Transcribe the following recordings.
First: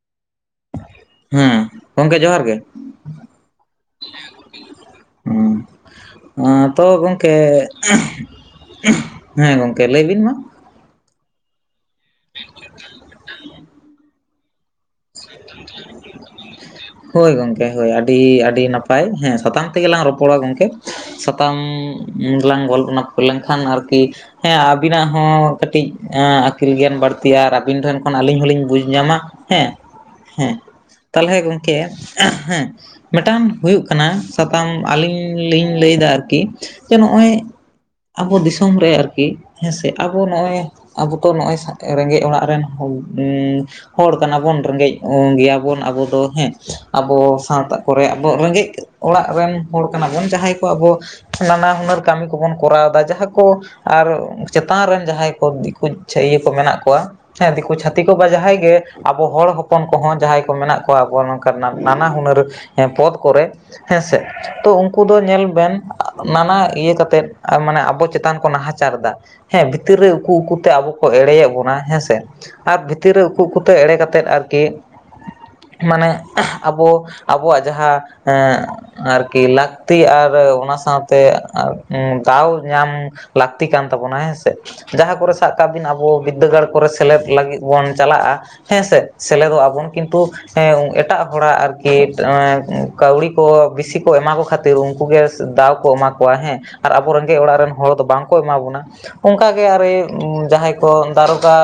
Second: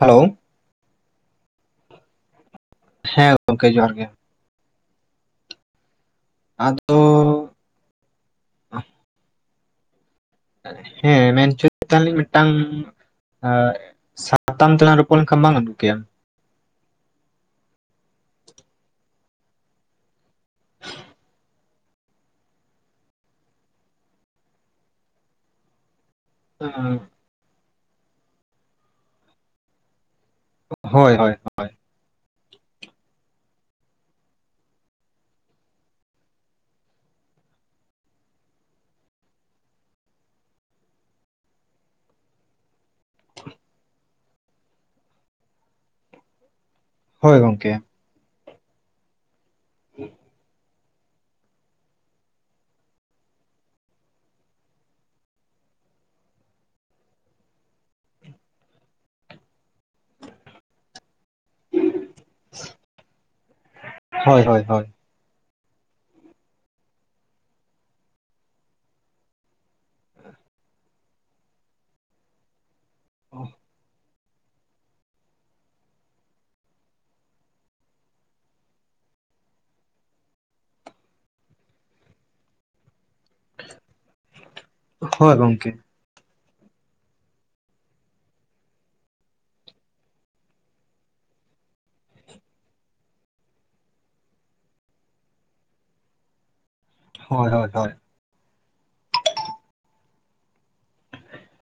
Hello ᱦᱮᱸ ᱜᱚᱝᱠᱮ ᱡᱚᱦᱟᱨ ᱜᱮ᱾ ᱦᱮᱸ ᱜᱚᱝᱠᱮ ᱡᱚᱦᱟᱨ ᱜᱮ᱾ [unintelligible] ᱦᱩᱸ ᱛᱚ ᱟᱫᱚ ᱜᱚᱝ ᱠᱮᱻ [unintelligible] ᱦᱮᱸ ᱜᱚᱝᱠᱮ ᱞᱟᱹᱭ ᱵᱤᱱ ᱢᱟ᱾ ᱦᱮᱸ ᱢᱮᱱ ᱦᱚᱪᱚ ᱭᱮᱫ ᱛᱟᱦᱮᱞᱤᱧ ᱢᱤᱫ ᱴᱟᱝ ᱥᱟ ᱦᱳᱭ ᱜᱚᱝᱠᱮ ᱦᱳᱭ ᱟᱹᱰᱤᱻᱟᱹᱰᱤ ᱱᱟᱯᱟᱭ ᱦᱮᱸ ᱥᱟᱛᱟᱢ ᱛᱮᱜᱮ ᱞᱟᱝ ᱨᱚᱯᱚᱲᱟ ᱜᱚᱝᱠᱮ, ᱥᱟᱛᱟᱢ ᱞᱟᱝ [unintelligible] ᱠᱷᱟᱱ ᱟᱨᱠᱤ ᱦᱮᱸ ᱟᱵᱤᱱᱟᱜ ᱦᱚᱸ ᱠᱟᱴᱤᱡ, ᱮᱸ ᱟᱠᱤᱞ ᱜᱮᱭᱟᱱ ᱵᱟᱹᱲᱛᱤᱜᱼᱟ ᱟᱨ ᱟᱵᱤᱱ ᱴᱷᱮᱱ ᱠᱷᱚᱱ ᱟᱹᱞᱤᱧ ᱦᱚᱸᱞᱤᱧ ᱵᱩᱡᱽ ᱧᱟᱢᱟ ᱦᱮᱸ ᱦᱮᱸ ᱦᱳᱭ ᱦᱳᱭ ᱛᱟᱞᱦᱮ ᱜᱚᱝᱠᱮ ᱮ ᱦᱮᱸ ᱢᱤᱴᱟᱱ ᱦᱩᱭᱩᱜ ᱠᱟᱱᱟ ᱥᱟᱛᱟᱢ ᱟᱹᱞᱤᱧ ᱞᱤᱧ ᱞᱟᱹᱭᱫᱟ ᱟᱨᱠᱤ ᱡᱮ ᱱᱚᱜᱼᱚᱭ, ᱟᱵᱚ ᱫᱤᱥᱚᱢ ᱨᱮ ᱟᱨᱠᱤ ᱦᱮᱸᱥᱮ ᱟᱵᱚ ᱱᱚᱜᱼᱚᱭ ᱟᱵᱚ ᱛᱚ ᱱᱚᱜᱼᱚᱭ ᱨᱮᱸᱜᱮᱡ ᱚᱲᱟᱜ ᱨᱮᱱ [unintelligible] ᱦᱚᱲ ᱠᱟᱱᱟᱵᱚᱱ᱾ ᱨᱮᱸᱜᱮᱡ ᱜᱮᱭᱟᱵᱚᱱ ᱟᱵᱚ ᱫᱚ ᱦᱮᱸ, ᱟᱵᱚ ᱦᱳᱭ ᱜᱚᱢᱠᱮ ᱥᱟᱶᱛᱟ ᱠᱚᱨᱮ ᱟᱵᱚ ᱨᱮᱸᱜᱮᱜ ᱚᱲᱟᱜ ᱨᱮᱱ ᱦᱚᱲ ᱠᱟᱱᱟ ᱵᱚᱱ ᱡᱟᱦᱟᱭ ᱠᱚ ᱟᱵᱚ ᱱᱟᱱᱟ ᱦᱩᱱᱟᱹᱨ ᱠᱟᱹᱢᱤ ᱠᱚᱵᱚᱱ ᱠᱚᱨᱟᱣᱫᱟ ᱡᱟᱦᱟ ᱠᱚ ᱟᱨ ᱪᱮᱛᱟᱱ ᱨᱮᱱ ᱡᱟᱦᱟᱭ ᱠᱚ ᱫᱤᱠᱩ ᱪᱷᱟᱹᱭ ᱤᱭᱟᱹ ᱠᱚ ᱢᱮᱱᱟᱜ ᱠᱚᱣᱟ᱾ ᱦᱮᱸ ᱫᱤᱠᱩ ᱪᱷᱟᱹᱛᱤ ᱠᱚ ᱵᱟ ᱡᱟᱦᱟᱭ ᱜᱮ ᱟᱵᱚ ᱦᱚᱲ ᱦᱚᱯᱚᱱ ᱠᱚᱦᱚᱸ ᱡᱟᱦᱟᱭ ᱠᱚ ᱢᱮᱱᱟᱜ ᱛᱚ ᱟᱵᱚ ᱚᱱᱠᱟ ᱱᱟᱱᱟ ᱦᱩᱱᱟᱹᱨ ᱦᱮᱸ ᱯᱚᱫ ᱠᱚᱨᱮ ᱦᱮᱸᱥᱮ ᱦᱳᱭ ᱦᱳᱭ ᱛᱚ ᱦᱳᱭ ᱩᱝᱠᱩ ᱠᱩ ᱫᱚ ᱧᱮᱞ ᱵᱮᱱ ᱱᱟᱱᱟ ᱤᱭᱟᱹ ᱠᱟᱛᱮᱫ ᱢᱟᱱᱮ ᱟᱵᱚ ᱪᱮᱛᱟᱱ ᱠᱚ ᱱᱟᱦᱟᱪᱟᱨ ᱫᱟ ᱦᱮᱸ ᱵᱷᱤᱛᱤᱨ ᱨᱮ ᱩᱠᱩ ᱩᱠᱩ ᱛᱮ ᱟᱵᱚ ᱠᱚ ᱮᱲᱮᱭᱮᱜ ᱵᱚᱱᱟ ᱦᱮᱸ ᱥᱮ᱾ ᱟᱨ ᱵᱷᱤᱛᱤᱨ ᱨᱮ ᱩᱠᱩ ᱩᱠᱩ ᱛᱮ ᱮᱲᱮ ᱠᱟᱛᱮᱫ ᱟᱨᱠᱤ ᱢᱟᱱᱮ ᱟᱵᱚ ᱟᱵᱚᱣᱟᱜ ᱡᱟᱦᱟ ᱮᱸᱻ ᱟᱨᱠᱤ ᱞᱟᱠᱛᱤ ᱟᱨ ᱚᱱᱟ ᱥᱟᱶᱛᱮ ᱫᱟᱣ ᱧᱟᱢ ᱞᱟᱹᱠᱛᱤ ᱠᱟᱱ ᱛᱟᱵᱚᱱᱟ ᱦᱮᱸᱥᱮ ᱡᱟᱦᱟ ᱦᱳᱭ ᱠᱚᱨᱮ ᱥᱟᱵ ᱜᱚᱢᱠᱮ ᱠᱟᱜ ᱵᱤᱱ ᱟᱵᱚ ᱵᱚ ᱵᱤᱫᱽᱫᱟᱹ ᱜᱟᱲ ᱠᱚᱨᱮ ᱥᱮᱞᱮᱫ ᱞᱟᱹᱜᱤᱫ ᱵᱚᱱ ᱪᱟᱞᱟᱜᱼᱟ ᱦᱮᱸᱥᱮ ᱥᱮᱞᱮᱫᱚᱜᱼᱟ ᱵᱚᱱ ᱠᱤᱱᱛᱩ ᱦᱮᱸ ᱮᱴᱟᱜ ᱦᱚᱲᱟᱜ ᱟᱨᱠᱤ ᱮᱸᱻ ᱠᱟᱹᱣᱰᱤ ᱠᱚ ᱵᱤᱥᱤ ᱠᱚ ᱮᱢᱟ ᱠᱚ ᱠᱷᱟᱛ ᱯᱷᱤᱨ ᱩᱝᱠᱩ ᱜᱮ ᱫᱟᱣ ᱠᱚ ᱮᱢᱟ ᱠᱚᱣᱟ ᱦᱮᱸ ᱟᱨ ᱟᱵᱚ ᱨᱮᱸᱜᱮᱡ ᱦᱳᱭ ᱚᱲᱟᱜ ᱦᱳᱭ ᱨᱮᱱ ᱦᱳᱭ ᱦᱚᱲ ᱫᱚ ᱵᱟᱝ ᱠᱚ ᱮᱢᱟ ᱵᱚᱱᱟ᱾ ᱚᱝᱠᱟᱜᱮ ᱟᱨᱮ ᱡᱟᱦᱟᱸᱭ ᱠᱚ ᱫᱟᱨᱚᱜᱟ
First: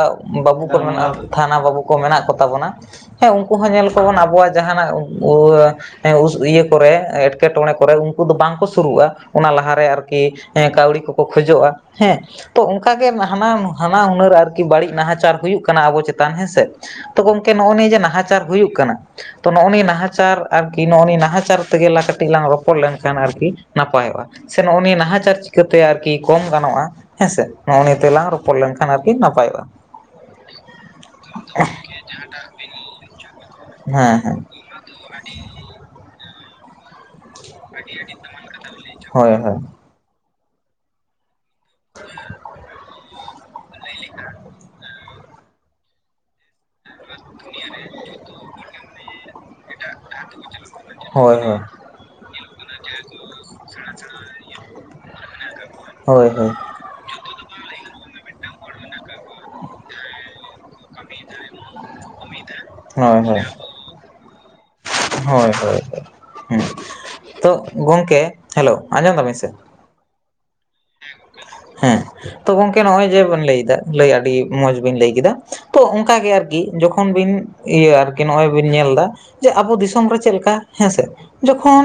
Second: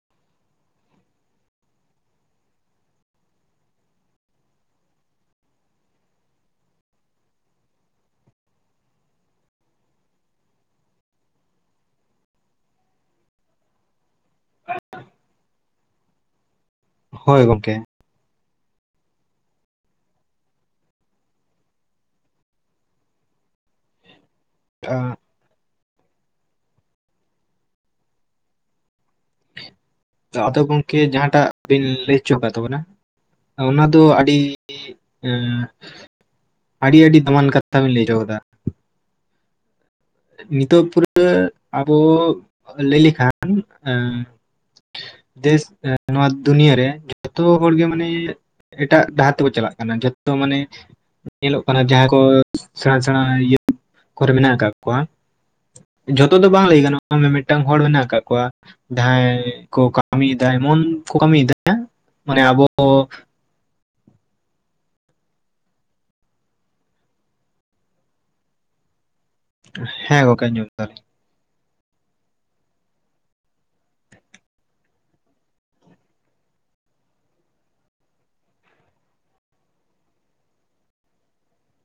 ᱵᱟᱹᱵᱩ ᱠᱚ ᱢᱮᱱᱟᱜᱼᱟ ᱛᱷᱟᱱᱟ ᱵᱟᱹᱵᱩ ᱠᱚ ᱢᱮᱱᱟᱜ ᱠᱚ᱾ ᱛᱟᱵᱚᱱᱟ ᱦᱮᱸ ᱩᱝᱠᱩ ᱦᱚᱸ ᱧᱮᱞ ᱠᱚ ᱵᱚᱱ ᱟᱵᱚᱣᱟᱜ ᱡᱟᱦᱟᱸᱱᱟᱜ [unintelligible] ᱦᱮᱸ ᱩᱥ ᱤᱭᱟᱹ ᱠᱚᱨᱮ ᱮᱸᱴᱠᱮᱴᱚᱬᱮ ᱠᱚᱨᱮ ᱩᱝᱠᱩ ᱫᱚ ᱵᱟᱝᱠᱚ ᱥᱩᱨᱩᱜᱼᱟ᱾ ᱚᱱᱟ ᱞᱟᱦᱟᱨᱮ ᱟᱨᱠᱤ ᱦᱮᱸ ᱠᱟᱣᱰᱤ ᱠᱚᱠᱚ ᱠᱷᱚᱡᱚᱜᱼᱟ ᱦᱮᱸ ᱛᱚ ᱚᱝᱠᱟᱜᱮ ᱦᱟᱱᱟᱱ ᱦᱟᱱᱟ ᱦᱩᱱᱟᱹᱨ ᱟᱨᱠᱤ ᱵᱟᱲᱤᱡ ᱱᱟᱦᱟᱪᱟᱨ ᱦᱩᱭᱩᱜ ᱠᱟᱱᱟ ᱟᱵᱚ ᱪᱮᱛᱟᱱ ᱦᱮᱸᱥᱮ ᱛᱚ ᱦᱳᱭ ᱜᱚᱝᱠᱮ ᱜᱚᱢᱠᱮ ᱱᱚᱜᱼᱚᱭ ᱱᱤᱭᱟᱹ ᱡᱮ ᱱᱟᱦᱟᱪᱟᱨ ᱦᱩᱭᱩᱜ ᱠᱟᱱᱟ, ᱛᱚ ᱱᱚᱜᱼᱚ ᱱᱤᱭᱟᱹ ᱱᱟᱦᱟᱪᱟᱨ ᱟᱨᱠᱤ ᱱᱚᱜᱼᱚ ᱱᱤᱭᱟᱹ ᱱᱟᱦᱟᱪᱟᱨ ᱛᱮᱜᱮ ᱞᱟ ᱠᱟᱹᱴᱤᱡ ᱞᱟᱝ ᱨᱚᱯᱚᱲ ᱞᱮᱱᱠᱷᱟᱱ ᱟᱨᱠᱤ ᱱᱟᱯᱟᱭᱚᱜᱼᱟ᱾ ᱥᱮ ᱱᱚᱜᱼᱚ ᱟ, ᱱᱤᱭᱟᱹ ᱱᱟᱦᱟᱪᱟᱨ ᱪᱤᱠᱟᱹᱛᱮ ᱟᱨᱠᱤ ᱠᱚᱢ ᱜᱟᱱᱚᱜᱼᱟ ᱦᱮᱸᱥᱮ ᱱᱚᱜᱼᱚ ᱱᱤᱭᱟᱹᱛᱮᱞᱟᱝ ᱨᱚᱯᱚᱲ ᱞᱮᱝᱠᱷᱟᱱ ᱟᱨᱠᱤ ᱱᱟᱯᱟᱭᱚᱜᱼᱟ᱾ ᱟᱫᱚ ᱜᱚᱝᱠᱮ ᱡᱟᱦᱟᱸᱴᱟᱜ ᱵᱤᱱ ᱞᱟᱹᱭ ᱦᱚᱪᱚ ᱠᱟᱜ ᱛᱟᱵᱚᱱᱟ, ᱚᱱᱟ ᱫᱚ ᱦᱮᱸ ᱟᱰᱤ ᱦᱮᱸ [unintelligible] ᱟᱰᱤ ᱟᱰᱤ ᱫᱟᱢᱟᱱ ᱠᱟᱛᱷᱟ ᱵᱤᱱ ᱞᱟᱹᱭᱪᱚ ᱠᱟᱫᱟ ᱦᱳᱭ ᱦᱳᱭ ᱱᱤᱛᱚᱜ ᱯᱩᱨᱟᱹ ᱟᱵᱚ ᱞᱟᱹᱭ ᱞᱮᱠᱷᱟ [unintelligible] ᱫᱮᱥ ᱱᱚᱶᱟ ᱫᱩᱱᱤᱭᱟᱹ ᱨᱮ ᱡᱚᱛᱚ ᱦᱚᱲ ᱜᱮ ᱢᱟᱱᱮ ᱮᱴᱟᱜ ᱰᱟᱦᱟᱨ ᱛᱮᱠᱚ ᱪᱟᱞᱟᱜ ᱠᱟᱱᱟ ᱾ ᱡᱷᱚᱛᱚ ᱢᱟᱱᱮ ᱦᱳᱭ ᱦᱳᱭ ᱧᱮᱞᱚᱜ ᱠᱟᱱᱟ ᱡᱟᱦᱟᱸ ᱠᱚ ᱥᱮᱬᱟ ᱥᱮᱬᱟ ᱤᱭᱟᱹ ᱠᱚᱨᱮ ᱢᱮᱱᱟᱜ ᱠᱟᱜ ᱠᱚᱣᱟ ᱦᱳᱭ ᱡᱷᱚᱛᱚ ᱫᱚ ᱦᱳᱭ ᱵᱟᱝ ᱞᱟᱹᱭ ᱜᱟᱱᱚ ᱢᱤᱼᱢᱤᱫᱴᱟᱝ ᱦᱚᱲ ᱢᱮᱱᱟᱜ ᱠᱟᱫ ᱠᱚᱣᱟ, ᱡᱟᱦᱟᱸᱭ ᱠᱚ ᱠᱟᱢᱤᱭᱫᱟ ᱮᱢᱚᱱ ᱠᱚ ᱠᱟᱹᱢᱤᱭᱫᱟ ᱮ ᱢᱟᱱᱮ ᱟᱵᱚ ᱼᱼ ᱦᱳᱭ ᱦᱳᱭ ᱦᱳᱭ ᱦᱳᱭ ᱛᱚ ᱜᱚᱢᱠᱮ ᱦᱮᱞᱳ ᱟᱸᱡᱚᱢ ᱫᱟᱵᱤᱱ ᱥᱮ ᱦᱮᱸ ᱜᱚᱝᱠᱮ ᱟᱸᱡᱚᱢᱚᱜ [unintelligible] ᱦᱮᱸ ᱛᱚ ᱜᱚᱝᱠᱮ ᱱᱚᱜ-ᱚᱭ ᱡᱮ ᱵᱤᱱ ᱞᱟᱹᱭᱮᱫᱟ, ᱞᱟᱹᱭ ᱟᱹᱰᱤ ᱢᱚᱸᱡᱽ ᱵᱤᱱ ᱞᱟᱹᱭ ᱠᱮᱫᱟ, ᱛᱚ ᱚᱱᱠᱟᱜ ᱜᱮ ᱟᱨᱠᱤ ᱡᱚᱠᱷᱚᱱ ᱵᱤᱱᱼᱼ ᱤᱭᱟᱹ ᱟᱨᱠᱤ ᱱᱚᱜᱼᱚᱭ ᱵᱤᱱ ᱧᱮᱞ ᱫᱟ ᱡᱮ ᱟᱵᱚ ᱫᱤᱥᱚᱢ ᱨᱮ ᱪᱮᱫ ᱞᱮᱠᱟ ᱦᱮᱸᱥᱮ ᱡᱚᱠᱷᱚᱱ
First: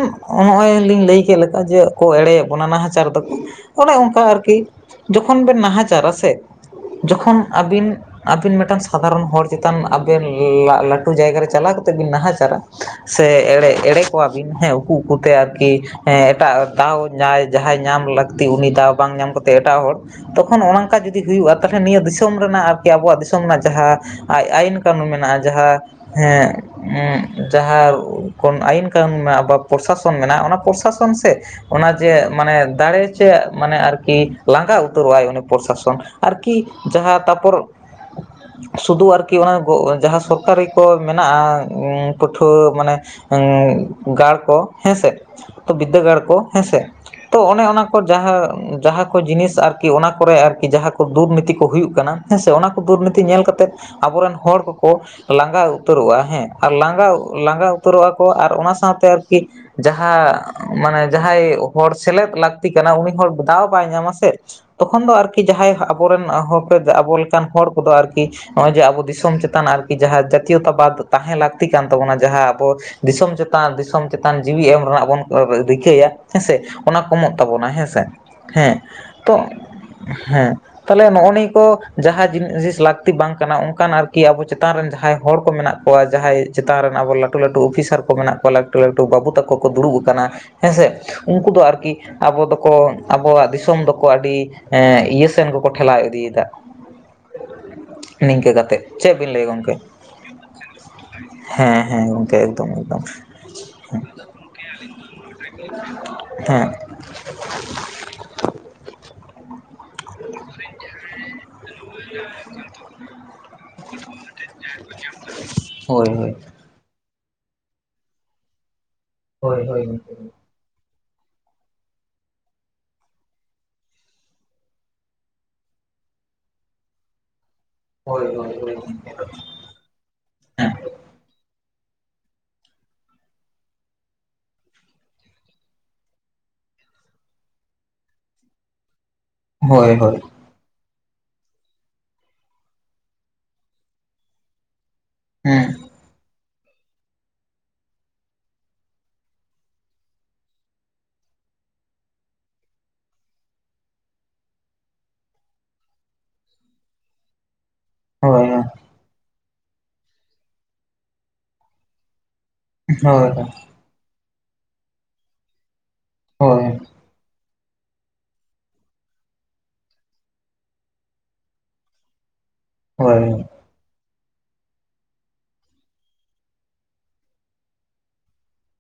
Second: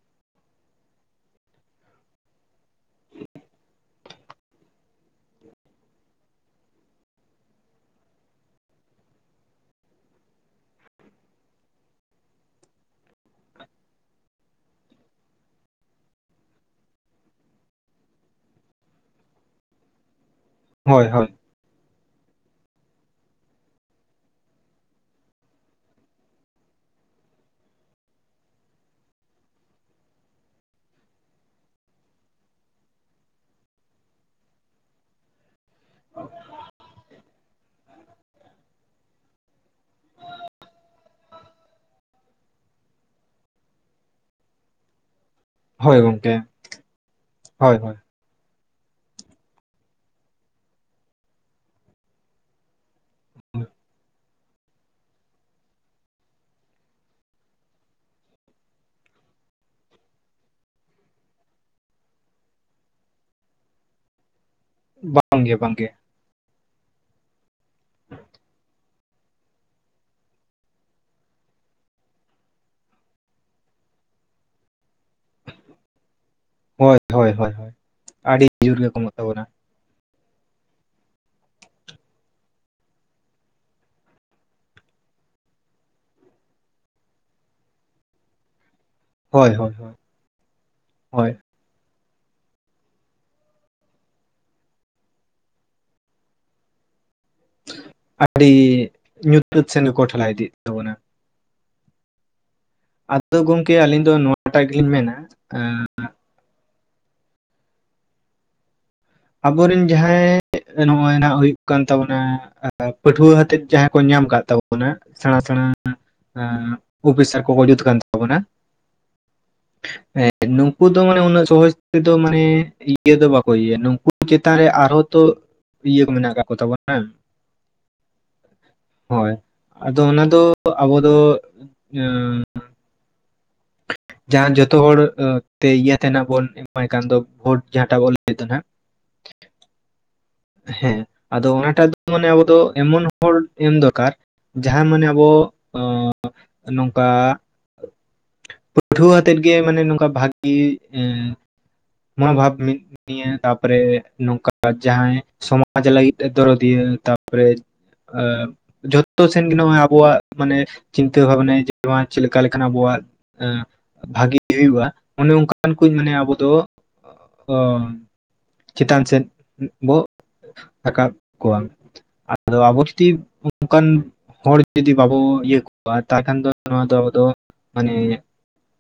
ᱱᱚᱜᱼᱚᱭ ᱞᱤᱧ ᱞᱟᱹᱭ ᱠᱮᱜ ᱞᱮᱠᱟ ᱡᱮ ᱠᱚ ᱮᱲᱮᱭᱮᱫ ᱵᱚᱱᱟ ᱱᱟᱦᱟᱪᱟᱨ ᱫᱚᱠᱩ ᱚᱱᱮ ᱚᱱᱠᱟ ᱟᱨ ᱠᱤ ᱡᱚᱠᱷᱚᱱ ᱵᱮᱱ ᱱᱟᱦᱟᱪᱟᱨ-ᱟ ᱥᱮ ᱡᱚᱠᱷᱚᱱ ᱟᱵᱤᱱ ᱟᱹᱵᱤᱱ ᱢᱤᱫᱴᱟᱝ ᱥᱟᱫᱷᱟᱨᱚᱱ ᱦᱚᱲ ᱪᱮᱛᱟᱱ ᱟᱵᱮᱱ ᱞᱟᱜ ᱞᱟᱹᱴᱩ ᱡᱟᱭᱜᱟ ᱨᱮ ᱪᱟᱞᱟᱣ ᱠᱟᱛᱮ ᱵᱤᱱ ᱱᱟᱦᱟᱪᱟᱨᱟ? ᱥᱮ ᱮᱲᱮ ᱮᱲᱮ ᱠᱚᱣᱟᱵᱤᱱ ᱦᱮᱸ ᱩᱠᱩ ᱩᱠᱩᱛᱮ ᱟᱨᱠᱤ᱾ ᱦᱮᱸ ᱮᱴᱟᱜ ᱫᱟᱣ ᱧᱟᱭ ᱡᱟᱦᱟᱸᱭ ᱧᱟᱢ ᱞᱟᱹᱠᱼᱼ ᱛᱤ ᱩᱱᱤ ᱫᱟᱣ ᱵᱟᱝ ᱧᱟᱢ ᱠᱟᱛᱮ ᱮᱴᱟᱜ ᱦᱚᱲ, ᱛᱚᱠᱷᱚᱱ ᱚᱱ ᱚᱝᱠᱟ ᱦᱳᱭ ᱡᱩᱫᱤ ᱦᱳᱭ ᱦᱩᱭᱩᱜ-ᱟ, ᱼᱼ ᱛᱟᱦᱞᱮ ᱱᱤᱭᱟᱹ ᱫᱤᱥᱚᱢ ᱨᱮᱱᱟᱜ ᱟᱨ ᱠᱤ ᱟᱵᱚᱣᱟᱜ ᱫᱤᱥᱚᱢ ᱨᱮᱱᱟᱜ ᱡᱟᱦᱟᱸ ᱟᱭ ᱟᱭᱤᱱ ᱠᱟᱹᱱᱩᱱ ᱢᱮᱱᱟᱜᱼᱟ᱾ ᱡᱟᱦᱟᱸ ᱦᱮᱸ ᱩᱸ ᱡᱟᱦᱟᱸ ᱠᱚᱢ ᱟᱹᱭᱤᱱ ᱠᱟᱹᱱᱩᱱ ᱢᱮᱱᱟᱜ-ᱟ, ᱵᱟ ᱯᱨᱚᱥᱟᱥᱚᱱ ᱢᱮᱱᱟᱜ-ᱟ, ᱚᱱᱟ ᱯᱨᱚᱥᱟᱥᱚᱱ ᱥᱮᱼᱼ ᱚᱱᱟ ᱪᱮᱜ, ᱢᱟᱱᱮ ᱫᱟᱲᱮ ᱪᱮᱜ ᱢᱟᱱᱮ ᱟᱨᱠᱤ ᱞᱟᱸᱜᱟ ᱩᱛᱟᱹᱨᱚᱜ-ᱟᱭ ᱩᱱᱤ ᱯᱨᱚᱥᱟᱥᱚᱱ᱾ ᱟᱨᱠᱤ, ᱡᱟᱦᱟᱸ ᱛᱟᱨᱯᱚᱨ ᱥᱩᱫᱩ ᱟᱨᱠᱤ ᱚᱱᱟ ᱡᱟᱦᱟᱸ ᱥᱚᱨᱠᱟᱨᱤ ᱠᱚ ᱾ ᱢᱮᱱᱟᱜ-ᱟ ᱚᱸ ᱯᱟᱹᱴᱷᱩᱣᱟᱹ ᱢᱟᱱᱮ ᱮᱩᱸ ᱜᱟᱲ ᱠᱚ, ᱦᱮᱸᱥᱮ? ᱛᱚ ᱦᱳᱭ ᱵᱤᱫᱽᱫᱟᱹᱜᱟᱲ ᱜᱚᱝᱠᱮ ᱠᱚ ᱦᱮᱸᱥᱮ ᱛᱚ ᱚᱱᱮ ᱦᱳᱭ ᱚᱱᱟ ᱦᱳᱭ ᱠᱚ ᱡᱟᱦᱟᱸ ᱡᱟᱦᱟᱸ ᱠᱚ ᱡᱤᱱᱤᱥ ᱟᱨᱠᱤ ᱚᱱᱟ ᱠᱚᱨᱮ ᱟᱨᱠᱤ ᱡᱟᱦᱟᱸ ᱠᱚ ᱫᱩᱨᱱᱤᱛᱤ ᱠᱚ ᱦᱩᱭᱩᱜ ᱠᱟᱱᱟ ᱦᱮᱸᱥᱮ ᱚᱱᱟ ᱠᱚ ᱫᱩᱨᱱᱤᱛ ᱛᱤ ᱧᱮᱞ ᱠᱟᱛᱮᱫ ᱟᱵᱚᱨᱮᱱ ᱦᱚᱲ ᱠᱚᱠᱚ ᱞᱟᱸᱜᱟ ᱩᱛᱟᱹᱨᱚᱜᱼᱟ ᱦᱮᱸ ᱟᱨ ᱞᱟᱸᱜᱟ ᱞᱟᱸᱜᱟ ᱩᱛᱟᱹᱨᱚᱜᱼᱟ᱾ ᱠᱚ ᱟᱨ ᱚᱱᱟ ᱥᱟᱶᱛᱮ ᱟᱨᱠᱤ, ᱡᱟᱦᱟᱸ ᱢᱟᱱᱮ ᱡᱟᱦᱟᱸᱭ ᱦᱚᱲ ᱥᱮᱞᱮᱫ ᱞᱟᱠ ᱛᱤ ᱠᱟᱱᱟ ᱩᱱᱤ ᱦᱚᱲ ᱵᱚᱠᱟᱣ ᱵᱟᱭ ᱧᱟᱢᱟ ᱥᱮ ᱛᱚᱠᱷᱚᱱ ᱫᱚ ᱟᱨᱠᱤ ᱵᱟᱝᱜᱮ ᱡᱟᱦᱟᱸᱭ ᱵᱟᱝᱜᱮ ᱟᱵᱚᱨᱮᱱ ᱦᱚᱠ ᱟᱵᱚ ᱠᱟᱱ ᱦᱚᱲ ᱠᱚᱫᱚ ᱟᱨᱠᱤ ᱱᱚᱜᱼᱚᱭ ᱡᱮ ᱟᱵᱚ ᱫᱤᱥᱚᱢ ᱪᱮᱛᱟᱱ ᱟᱨᱠ ᱠᱤ ᱡᱟᱦᱟᱸ ᱡᱟᱛᱤᱭᱚᱛᱟ ᱵᱟᱫ ᱛᱟᱦᱮᱸ ᱞᱟᱹᱠᱛᱤ ᱠᱟᱱ ᱛᱟᱵᱚᱱᱟ ᱡᱟᱦᱟᱸ ᱟᱵᱚ ᱫᱤᱥᱚᱢ ᱪᱮᱛᱟᱱ ᱫᱤᱥᱚᱢ ᱪᱮᱛᱟᱱ ᱡᱤᱣᱤ ᱮᱢ ᱨᱮᱱᱟᱜ ᱵᱚᱱ ᱨᱤ ᱨᱤᱠᱟᱹᱭᱟ ᱦᱮᱸᱥᱮ᱾ ᱦᱳᱭ ᱚᱱᱟ ᱠᱚ ᱦᱳᱭ ᱦᱳᱭ ᱦᱳᱭ ᱛᱟᱵᱚᱱᱟ ᱦᱮᱸᱥᱮ ᱟᱹᱰᱤ ᱦᱮᱸ ᱡᱳᱨ ᱜᱮ ᱠᱚᱢᱚᱜ ᱛᱚ ᱛᱟᱵᱚᱱᱟ ᱦᱮᱸ᱾ ᱛᱟᱦᱚᱞᱮ ᱱᱚᱜᱼᱚ ᱱᱤᱭᱟᱹ ᱠᱚ ᱡᱟᱦᱟᱸᱤᱥ ᱞᱟᱹᱠᱛᱤ ᱵᱟᱝ ᱠᱟᱱᱟ ᱚᱱᱠᱟᱱ ᱟᱨᱠᱤ ᱟᱵᱚ ᱪᱮᱛᱟᱱ ᱨᱮᱱ ᱡᱟᱦᱟᱸᱭ ᱦᱚᱲ ᱠᱚ ᱢᱮᱱᱟᱜ ᱠᱚᱣᱟ ᱡᱟᱦᱟᱸᱭ ᱪᱮᱛᱟᱱ ᱨᱮᱱ ᱟᱵᱚ ᱞᱟᱴᱩ ᱞᱟᱴᱩ ᱚᱯᱷᱤᱥᱟᱨ ᱠᱚ ᱢᱮᱱᱟᱜ ᱠᱚᱣᱟ᱾ ᱞᱟᱹᱴᱩ ᱞᱟᱹᱴᱩ ᱵᱟᱹᱵᱩ ᱦᱳᱭ ᱛᱟᱠᱚ ᱠᱚ ᱦᱳᱭ ᱦᱳᱭ ᱫᱩᱲᱩᱵ ᱟᱠᱟᱱᱟ ᱦᱮᱸᱥᱮ, ᱦᱳᱭ ᱩᱱᱠᱩ ᱫᱚ ᱟᱨ ᱠᱤ ᱟᱵᱚ ᱫᱚᱠᱚ ᱟᱵᱚᱣᱟᱜ ᱫᱤᱥᱚᱢ ᱫᱚᱠᱚ ᱟᱹᱰᱤ ᱮ ᱤᱭᱟᱹ ᱥᱮᱱ ᱜᱮᱠᱚ ᱴᱷᱮᱞᱟᱣ ᱤᱫᱤᱭᱮᱫᱟ ᱚ ᱟᱰᱤ ᱵᱤᱱ ᱞᱟᱹᱭᱟ ᱧᱩᱛᱟᱹᱛ ᱜᱚᱢᱠᱮ ᱥᱮᱱ ᱜᱮᱠᱚ ᱴᱷᱮᱞᱟᱣ ᱤᱫᱤᱜ ᱛᱟᱵᱚᱱᱟ᱾ ᱦᱮᱸ ᱦᱮᱸ ᱜᱚᱝᱠᱮ ᱟᱫᱚ ᱜᱚᱝᱠᱮ ᱟᱞᱤᱧ ᱫᱚ ᱱᱚᱣᱟᱴᱟᱜ ᱜᱮᱞᱤᱧ ᱢᱮᱱᱟ ᱾ ᱦᱮᱸ ᱟᱵᱚᱨᱤᱱ ᱡᱟᱦᱟᱸᱭ ᱱᱚᱜᱚᱭ ᱱᱟᱜ ᱦᱩᱭᱩᱜ ᱠᱟᱱ ᱛᱟᱵᱚᱱᱟ ᱟ ᱯᱟᱹᱴᱷᱩᱣᱟᱹ ᱦᱟᱛᱮᱫ ᱡᱟᱦᱟᱸ ᱠᱚ ᱧᱟᱢ ᱠᱟᱜ ᱛᱟᱵᱚᱱᱟ᱾ ᱥᱮᱬᱟ ᱥᱮᱬᱟ ᱦᱳᱭ ᱦᱳᱭ ᱟ ᱚᱯᱷᱤᱥᱟᱨ ᱠᱚᱠᱚ ᱡᱩᱛ ᱠᱟᱱ ᱛᱟᱵᱚᱱᱟ ᱦᱳᱭ ᱦᱳᱭ ᱱᱩᱠᱩ ᱫᱚ ᱢᱟᱱᱮ ᱩᱱᱟᱹᱜ ᱥᱚᱦᱚᱡ ᱛᱮᱫᱚ ᱢᱟᱱᱮ ᱤᱭᱟᱹ ᱫᱚ ᱵᱟᱠᱚ ᱤᱭᱟᱹᱭᱟ ᱱᱩᱠᱩ ᱪᱮᱛᱟ ᱨᱮ ᱟᱨᱦᱚᱸ ᱛᱚ ᱤᱭᱟᱹ ᱠᱚ ᱢᱮᱱᱟᱜ ᱠᱟ ᱠᱚ ᱛᱟᱵᱚᱱᱟ᱾ ᱦᱚᱭ ᱦᱚᱭ ᱦᱚᱭ ᱜᱚᱝᱠᱮ ᱦᱚᱭ ᱦᱳᱭ ᱟᱫᱚ ᱚᱱᱟ ᱫᱚ ᱟᱵᱚ ᱫᱚ ᱩᱸ ᱡᱟᱦᱟᱸ ᱡᱚᱛᱚ ᱦᱚᱲ ᱛᱮ ᱤᱭᱟᱹᱛᱮ ᱱᱟᱜ ᱵᱚᱱ ᱮᱢᱟᱭ ᱠᱟᱱ ᱫᱚ ᱵᱷᱳᱴ ᱡᱟᱦᱟᱸᱴᱟᱜ ᱵᱚᱱ ᱞᱟᱹᱭ ᱫᱚ ᱱᱟᱦᱟᱜ ᱦᱳᱭ ᱦᱳᱭ ᱦᱮᱸ ᱟᱫᱚ ᱚᱱᱟᱴᱟᱜ ᱫᱚ ᱢᱟᱱᱮ ᱟᱵᱚ ᱫᱚ ᱮᱢᱚᱱ ᱦᱚᱲ ᱮᱢ ᱫᱚᱨᱠᱟᱨ ᱡᱟᱦᱟᱸ ᱢᱟᱱᱮ ᱟᱵᱚ ᱱᱚᱝᱠᱟᱼᱼ ᱯᱟᱹ [inaudible] ᱴᱷᱩᱣᱟᱹ ᱟᱛᱮᱫ ᱜᱮ ᱢᱟᱱᱮ ᱱᱚᱝᱠᱟ ᱵᱷᱟᱜᱤ ᱮ ᱢᱚᱱᱚᱵᱷᱟᱵᱽ ᱢᱤᱫ ᱱᱤᱭᱟᱹ ᱛᱟᱯᱚᱨᱮ ᱱᱚᱝᱠᱟ ᱡᱟᱦᱟᱸᱭ, ᱥᱚᱢᱟᱡᱽ ᱞᱟᱹᱜᱤᱫ ᱛᱮ ᱫᱚᱨᱚᱫᱤᱭᱟᱹ᱾ ᱛᱟᱯᱚᱨᱮ ᱦᱳᱭ ᱟᱹᱜ ᱡᱷᱚᱛᱚ ᱥᱮᱱ ᱜᱮ ᱱᱚᱜᱼᱚᱭ ᱟᱹᱵᱩᱣᱟᱜ ᱢᱟᱱᱮ ᱪᱤᱱᱛᱟᱹ ᱵᱷᱟᱵᱽᱱᱮᱡᱽ ᱱᱚᱣᱟ ᱪᱮᱫ ᱞᱮᱠᱟ ᱞᱮᱠᱷᱟᱱ ᱟᱹᱵᱩᱣᱟᱜ ᱦᱳᱭ ᱮᱸ ᱵᱷᱟᱹᱜᱤ ᱦᱩᱭᱩᱜᱼᱟ᱾ ᱚᱱᱮ ᱚᱱᱠᱟᱱ ᱠᱩ ᱤᱧ ᱢᱟᱱᱮ ᱟᱹᱵᱩ ᱫᱚ ᱦᱳᱭ ᱦᱳᱭ ᱚᱸᱜ-ᱚᱸᱜ ᱪᱮᱛᱟᱱ ᱥᱮᱫ ᱵᱚ ᱨᱟᱠᱟᱵ ᱠᱚᱣᱟ᱾ ᱟᱫᱚ ᱟᱵᱚ ᱡᱩᱫᱤ ᱦᱳᱭ ᱚᱱᱠᱟᱱ ᱦᱚᱲ ᱡᱩᱫᱤ ᱵᱟᱵᱚᱱ ᱤᱭᱟᱹ ᱠᱚᱣᱟ ᱛᱟᱦᱚᱞᱮ ᱠᱷᱟᱱ ᱫᱚ ᱱᱚᱣᱟ ᱫᱚ ᱟᱵᱚ ᱫᱚ ᱢᱟᱱᱮ